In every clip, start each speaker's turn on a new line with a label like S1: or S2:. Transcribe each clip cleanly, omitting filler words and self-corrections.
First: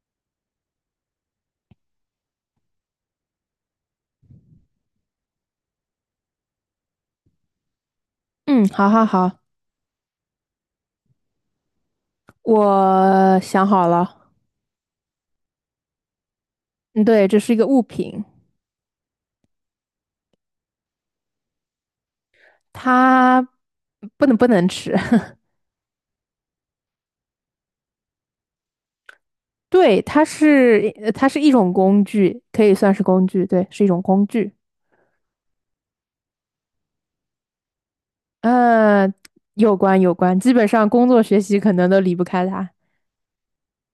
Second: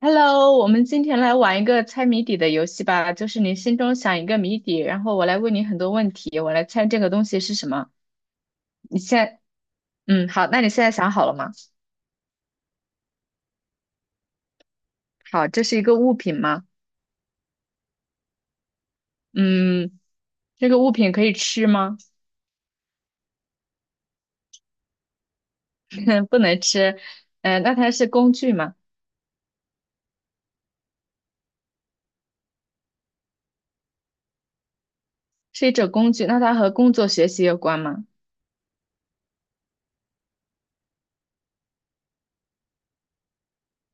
S1: Hello，我们今天来玩一个猜谜底的游戏吧，就是你心中想一个谜底，然后我来问你很多问题，我来猜这个东西是什么。
S2: 嗯，好
S1: 你
S2: 好
S1: 现
S2: 好，
S1: 在，好，那你现在想好了吗？
S2: 我想好了。
S1: 好，这是一个物品吗？
S2: 嗯，对，这是一个物品，
S1: 嗯，这个物品可以吃吗？
S2: 它不能吃。
S1: 不能吃。那它是工具吗？
S2: 对，它是一种工具，可以算是工具。对，是一种工具。
S1: 是一种工具，那它和工作学习有关吗？
S2: 呃，有关有关，基本上工作学习可能都离不开它。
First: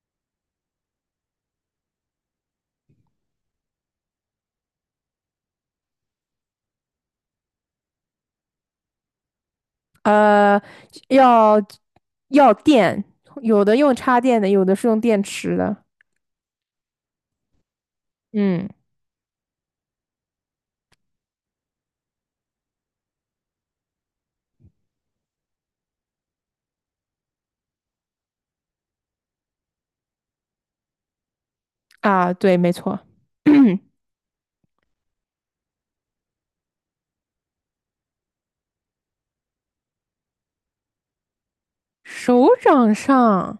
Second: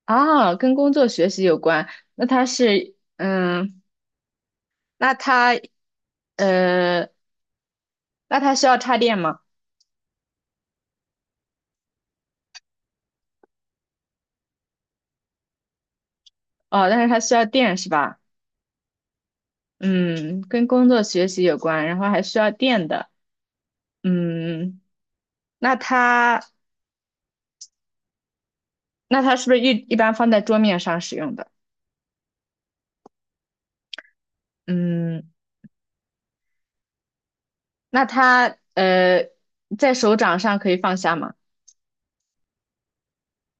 S1: 啊，跟工作学习有关。那它是，嗯，那它，呃，那它需要插电吗？
S2: 呃，要要电，有的用插电的，有的是用电池的。
S1: 哦，但是它需要电是吧？
S2: 嗯，
S1: 嗯，跟工作学习有关，然后还需要电的。嗯，那它那它是不是一般放在桌面上使用的？
S2: 啊，对，没错。
S1: 嗯，那它呃在手掌上可以放下吗？
S2: 手掌上。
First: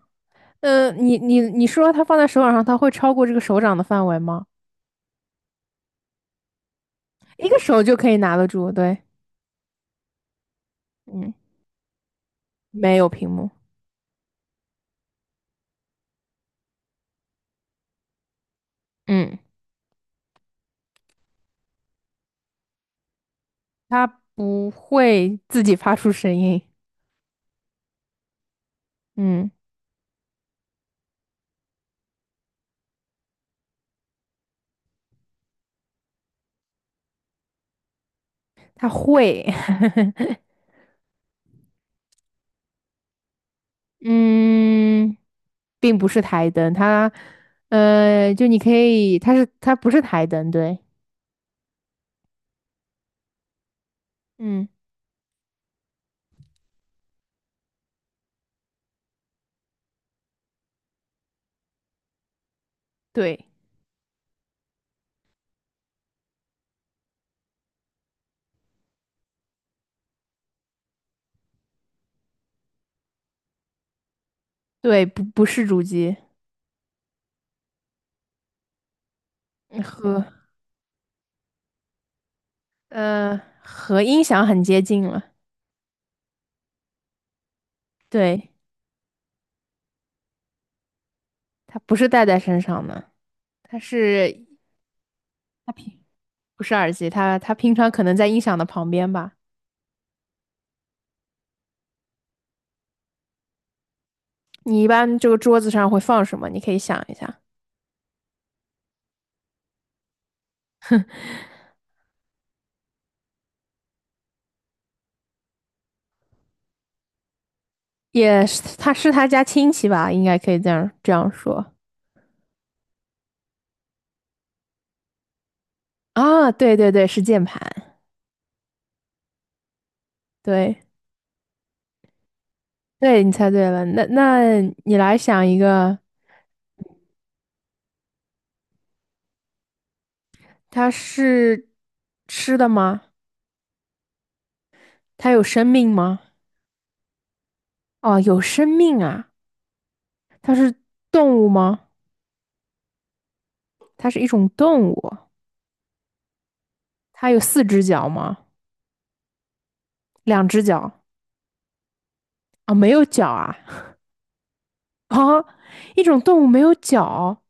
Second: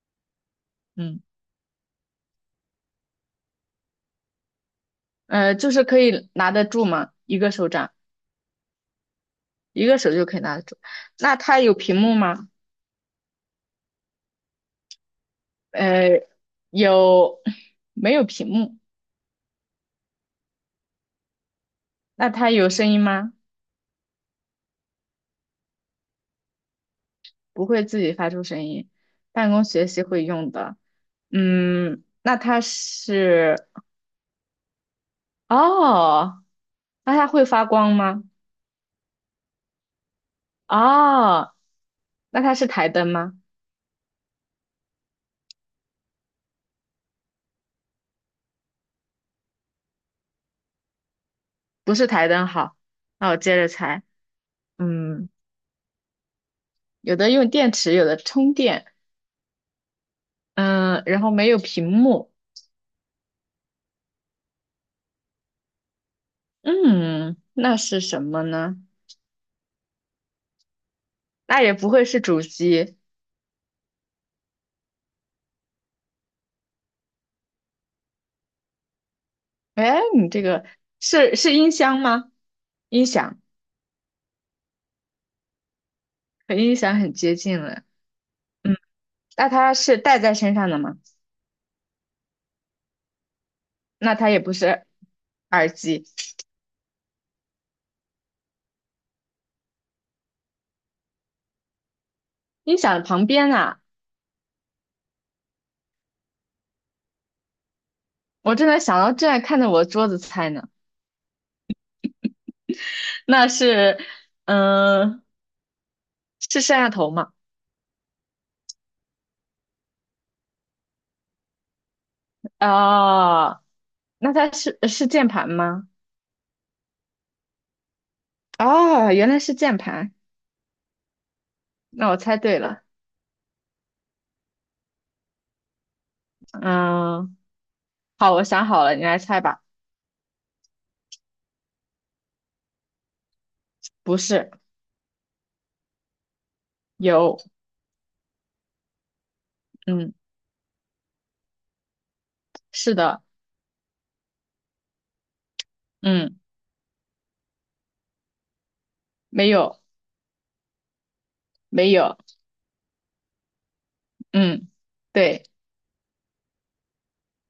S2: 呃，你
S1: 嗯，
S2: 你你说它放在手掌上，它会超过这个手掌的范围吗？
S1: 就是可以拿得住吗？一
S2: 一
S1: 个
S2: 个
S1: 手
S2: 手
S1: 掌，
S2: 就可以拿得住，对，
S1: 一个手就可以拿得住。
S2: 嗯，
S1: 那它有屏幕吗？
S2: 没有屏幕。
S1: 呃，有，没有屏幕？
S2: 嗯，
S1: 那它有声音吗？
S2: 它不会自己发出声音。
S1: 不会自己发出声音，
S2: 嗯，
S1: 办公学习会用的。嗯，那它是哦，那它会发光吗？
S2: 它会。
S1: 哦，那它是台灯吗？
S2: 嗯，并不是台灯，呃，就你可以，它不是台灯，对，
S1: 不是台灯，好，那我接着猜。
S2: 嗯，
S1: 嗯，有的用电池，有的充电，嗯，然后没有屏幕，
S2: 对
S1: 嗯，那是什么呢？那也不会是主机。
S2: 对，不是主机。嗯
S1: 哎，
S2: 和
S1: 你这个是音箱吗？音响
S2: 音响很接近了，
S1: 和音响很接近了。
S2: 对，
S1: 嗯，那它是戴在身上的吗？
S2: 它不是戴在身上的。它
S1: 那它也
S2: 是
S1: 不是耳
S2: 它平
S1: 机。
S2: 不是耳机？它平常可能在音响的旁边吧。
S1: 音响旁边啊，
S2: 你一般这个桌子上会放什么？你可以想一下。
S1: 我正在想到，正在看着我的桌子猜呢。那是，嗯、是摄像头吗？
S2: 也是，他是他家亲戚吧？应该可以这样说
S1: 哦，那它是键盘吗？
S2: 啊。对对对，是键盘。
S1: 哦，原来是键盘，
S2: 对
S1: 那我猜对了。
S2: 对，你猜对了。那你来想一个。
S1: 嗯，好，我想好了，你来猜吧。
S2: 它是吃的吗？
S1: 不是，
S2: 它有生命吗？
S1: 有，
S2: 哦，有生命啊。
S1: 嗯，
S2: 它是动物吗？
S1: 是的，
S2: 它是一种动物。
S1: 嗯，
S2: 它有四只脚吗？
S1: 没有，
S2: 两只脚
S1: 没有，
S2: 啊，没有脚啊。
S1: 嗯，
S2: 啊，
S1: 对，
S2: 一种动物没有脚，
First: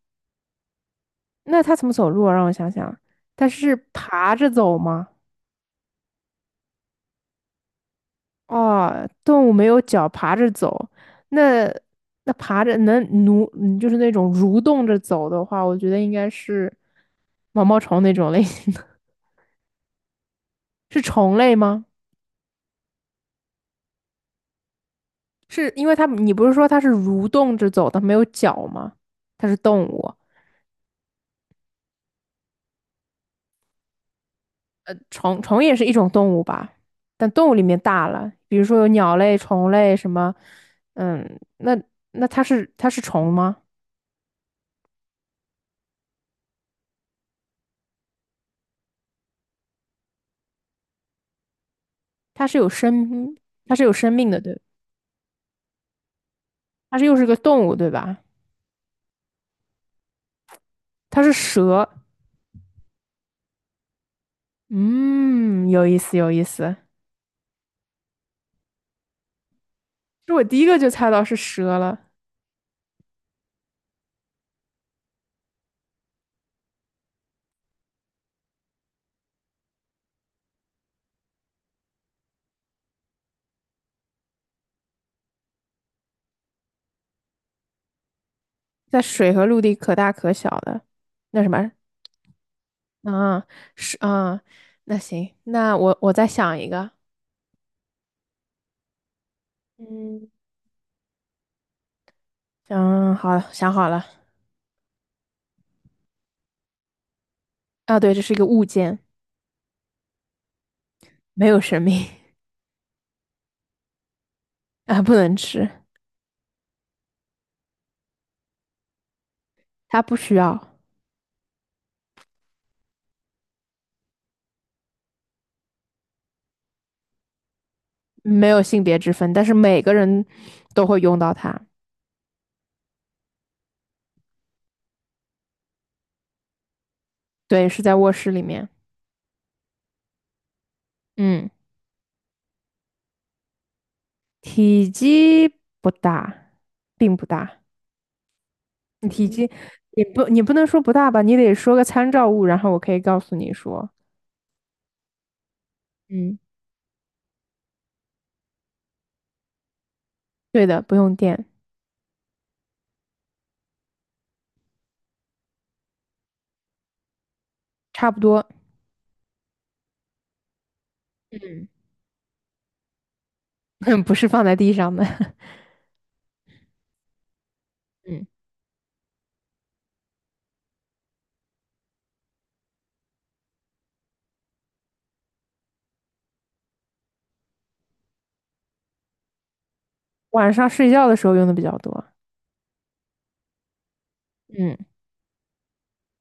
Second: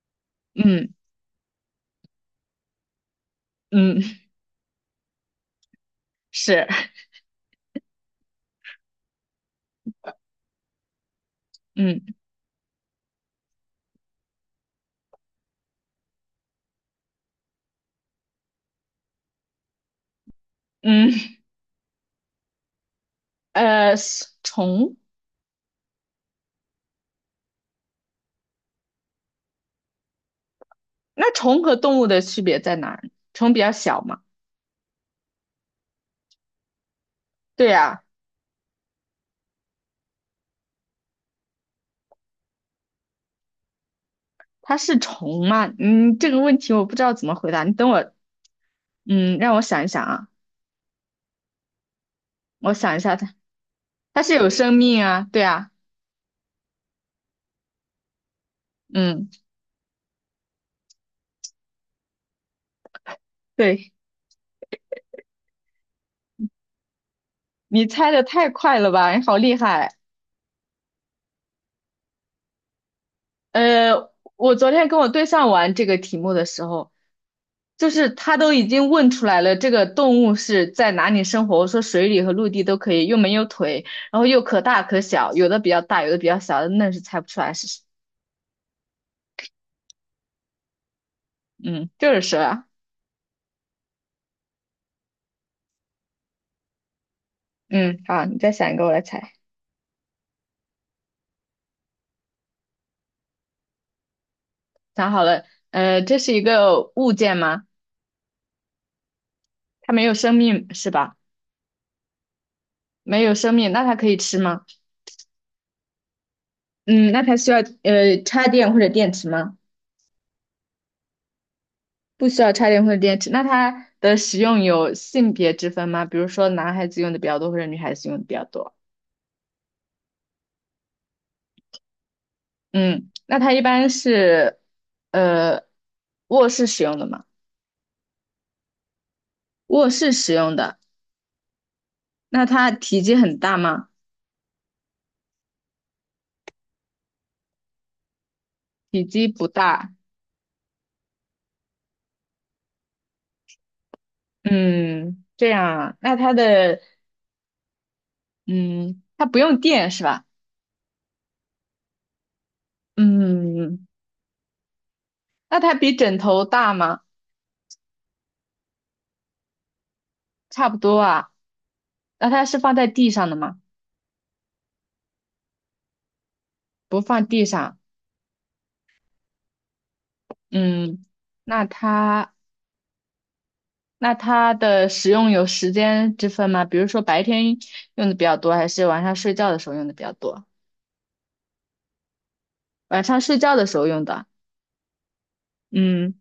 S1: 嗯，
S2: 那它怎么走路啊让我想想，它是
S1: 嗯，
S2: 爬着走吗？
S1: 是，
S2: 哦，动物没有脚，爬着走，那
S1: 嗯，
S2: 那爬着能蠕，就是那种蠕动着走的话，我觉得应该是毛毛虫那种类型的。是
S1: 嗯，
S2: 虫类吗？
S1: 呃，虫，
S2: 是因为它，你不是说它是蠕动着走的，没有脚吗？它是动物。
S1: 那虫和动物的区别在哪儿？虫比较小嘛。
S2: 虫也是一种动物吧，但动物里
S1: 对
S2: 面
S1: 呀，
S2: 大了，比如说有鸟类、虫类什么，嗯，那它是虫吗？
S1: 它是虫吗？嗯，这个问题我不知道怎么回答。你等我，嗯，让我想一想啊，
S2: 它是有
S1: 我想一下它，
S2: 生它是有生
S1: 它
S2: 命
S1: 是
S2: 的，
S1: 有
S2: 对，
S1: 生命啊，对啊，
S2: 它是又是个动物，对吧？
S1: 嗯，
S2: 它是蛇，
S1: 对，
S2: 嗯，有意思有意思，
S1: 你猜的太快了吧，你好厉害。
S2: 这我第一个就猜到是蛇了，
S1: 呃，我昨天跟我对象玩这个题目的时候，就是他都已经问出来了，这个动物是在哪里生活？我说水里和陆地都可以，又没有腿，然后又可大可小，有的比较大，有的比较小，那是猜不出来是，
S2: 在水和陆地可大可小的，那什么，
S1: 嗯，就是蛇啊。
S2: 啊，是啊，那行，那我再想一个。
S1: 嗯，好，你再想一个，我来猜。
S2: 嗯，嗯，好，想好了。
S1: 想好了，呃，这是一个物件吗？
S2: 啊，对，这是一个物件。
S1: 它没有生命是吧？
S2: 没有生命
S1: 没有生命，那它可以吃吗？
S2: 啊，不能吃，
S1: 嗯，那它需要插电或者电池吗？
S2: 它不需要，
S1: 不需要插电或者电池。那它的使用有性别之分吗？比如说男孩子用的比较多，或者女孩子用的比较
S2: 没有
S1: 多？
S2: 性别之分，但是每个人都会用到它。
S1: 嗯，那它一般是呃卧室使用的吗？
S2: 对，是在卧室里面。
S1: 卧室使用的。
S2: 嗯，
S1: 那它体积很大吗？
S2: 体积不大，并不大。
S1: 体
S2: 体
S1: 积不
S2: 积
S1: 大。
S2: 你不能说不大吧，你得说个参照物，然后我可以告诉你说，
S1: 嗯，这样啊。那它
S2: 嗯，
S1: 的嗯，它不用电是吧？
S2: 对的，不用电，
S1: 嗯，那它比枕头大吗？
S2: 差不多。
S1: 差不多啊。那它是放在地上的吗？
S2: 嗯，不是放在地上的。
S1: 不放地上。
S2: 嗯，
S1: 嗯，那它那它的使用有时间之分吗？比如说白天用的比较多，还是晚上睡觉的时候用的比较多？
S2: 晚上睡觉的时候用的比较多。
S1: 晚上睡觉的时候用的。
S2: 嗯
S1: 嗯，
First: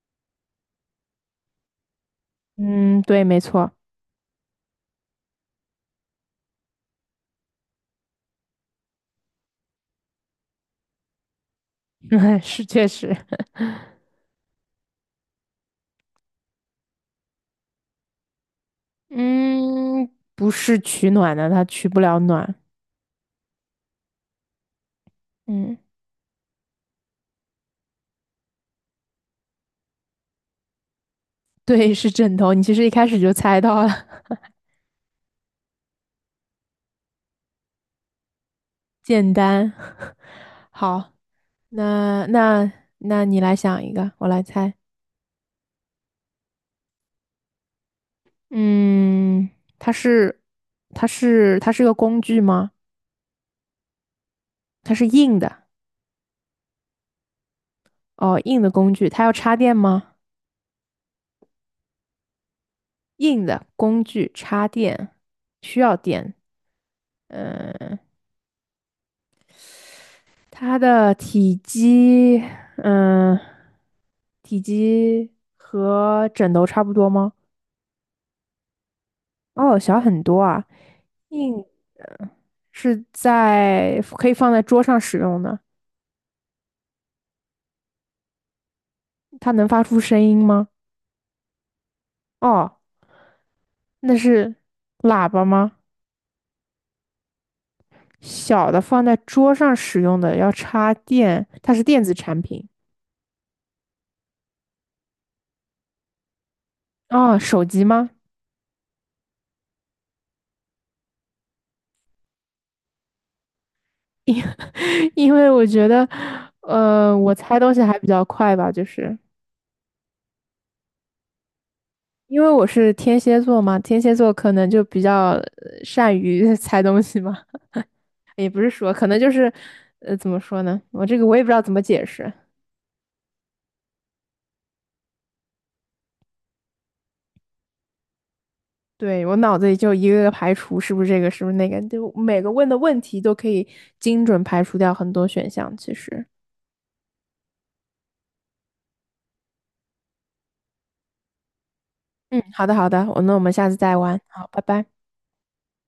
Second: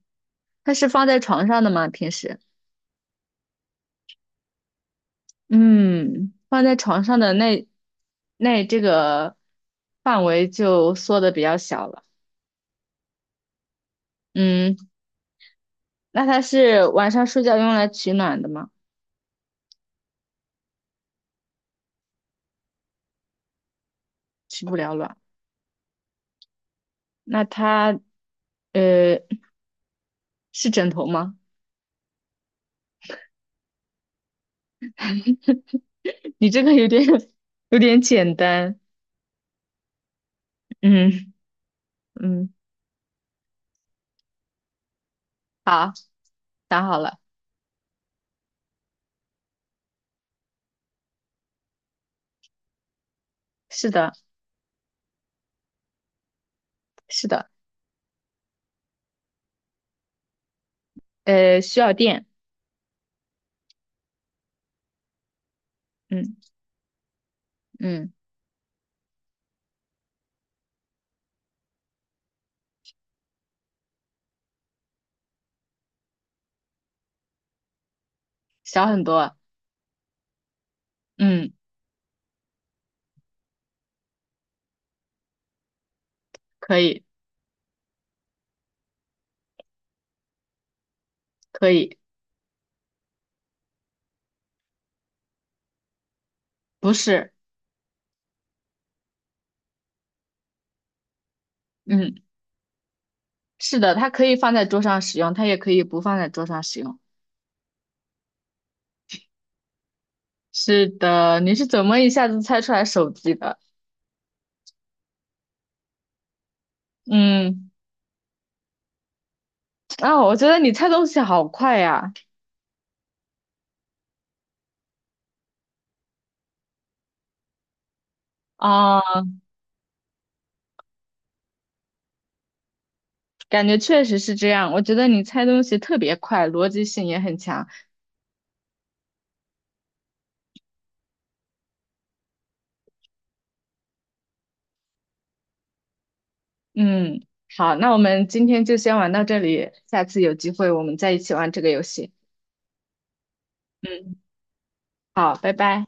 S1: 它是放在床上的吗？平时？
S2: 嗯，对，没错。
S1: 嗯，放在床上的那这个范围就缩的比较小了。
S2: 是确实。
S1: 嗯，那它是晚上睡觉用来取暖的吗？
S2: 嗯，不是取暖的，它取不了暖。
S1: 起不了卵。
S2: 嗯，
S1: 那它呃是枕头吗？
S2: 对，是枕头。你其实一开始就猜到了。
S1: 你这个有点简单。
S2: 简单。好，
S1: 嗯，
S2: 那
S1: 嗯，
S2: 那那你来想一个，我来猜。
S1: 好，想好了。
S2: 嗯，它是它是个工具吗？
S1: 是的，
S2: 它是硬的
S1: 是的。
S2: 哦，硬的工具。它要插电吗？
S1: 呃，需要电。
S2: 硬的工具插电需要电。
S1: 嗯，
S2: 嗯、
S1: 嗯，
S2: 它的体积，嗯，体积和枕头差不多吗？
S1: 小很多。
S2: 哦，小很多啊。
S1: 嗯，
S2: 硬是在可以放在桌上使用的。
S1: 可以
S2: 它能发出声音吗？
S1: 可以。
S2: 哦，那是喇叭吗？
S1: 不是，
S2: 小的放在桌上使用的要插电，它是电子
S1: 嗯，
S2: 产品。
S1: 是的，它可以放在桌上使用，它也可以不放在桌上使用。
S2: 哦，手机吗？
S1: 是的，你是怎么一下子猜出来手机的？
S2: 因 因为我觉得，我猜
S1: 嗯，
S2: 东西还比较快吧，就是。
S1: 啊，我觉得你猜东西好快呀！
S2: 因为我是天蝎座嘛，天蝎座可能就比较善于 猜东西嘛，也不是说，
S1: 啊、
S2: 可能就是，呃，怎么说呢？我这个我也不知道怎么解释。
S1: 感觉确实是这样。我觉得你猜东西特别快，逻辑性也很强。
S2: 对，我脑子里就一个个排除，是不是这个，是不是那个，就每个问的问题都可以精准排除掉很多选项。其实，
S1: 嗯，好，那我们今天就先玩到这里，下次有机会我们再一起玩这个游戏。
S2: 嗯，好的，好的，我那我们下次再
S1: 嗯，
S2: 玩，好，拜拜。
S1: 好，拜拜。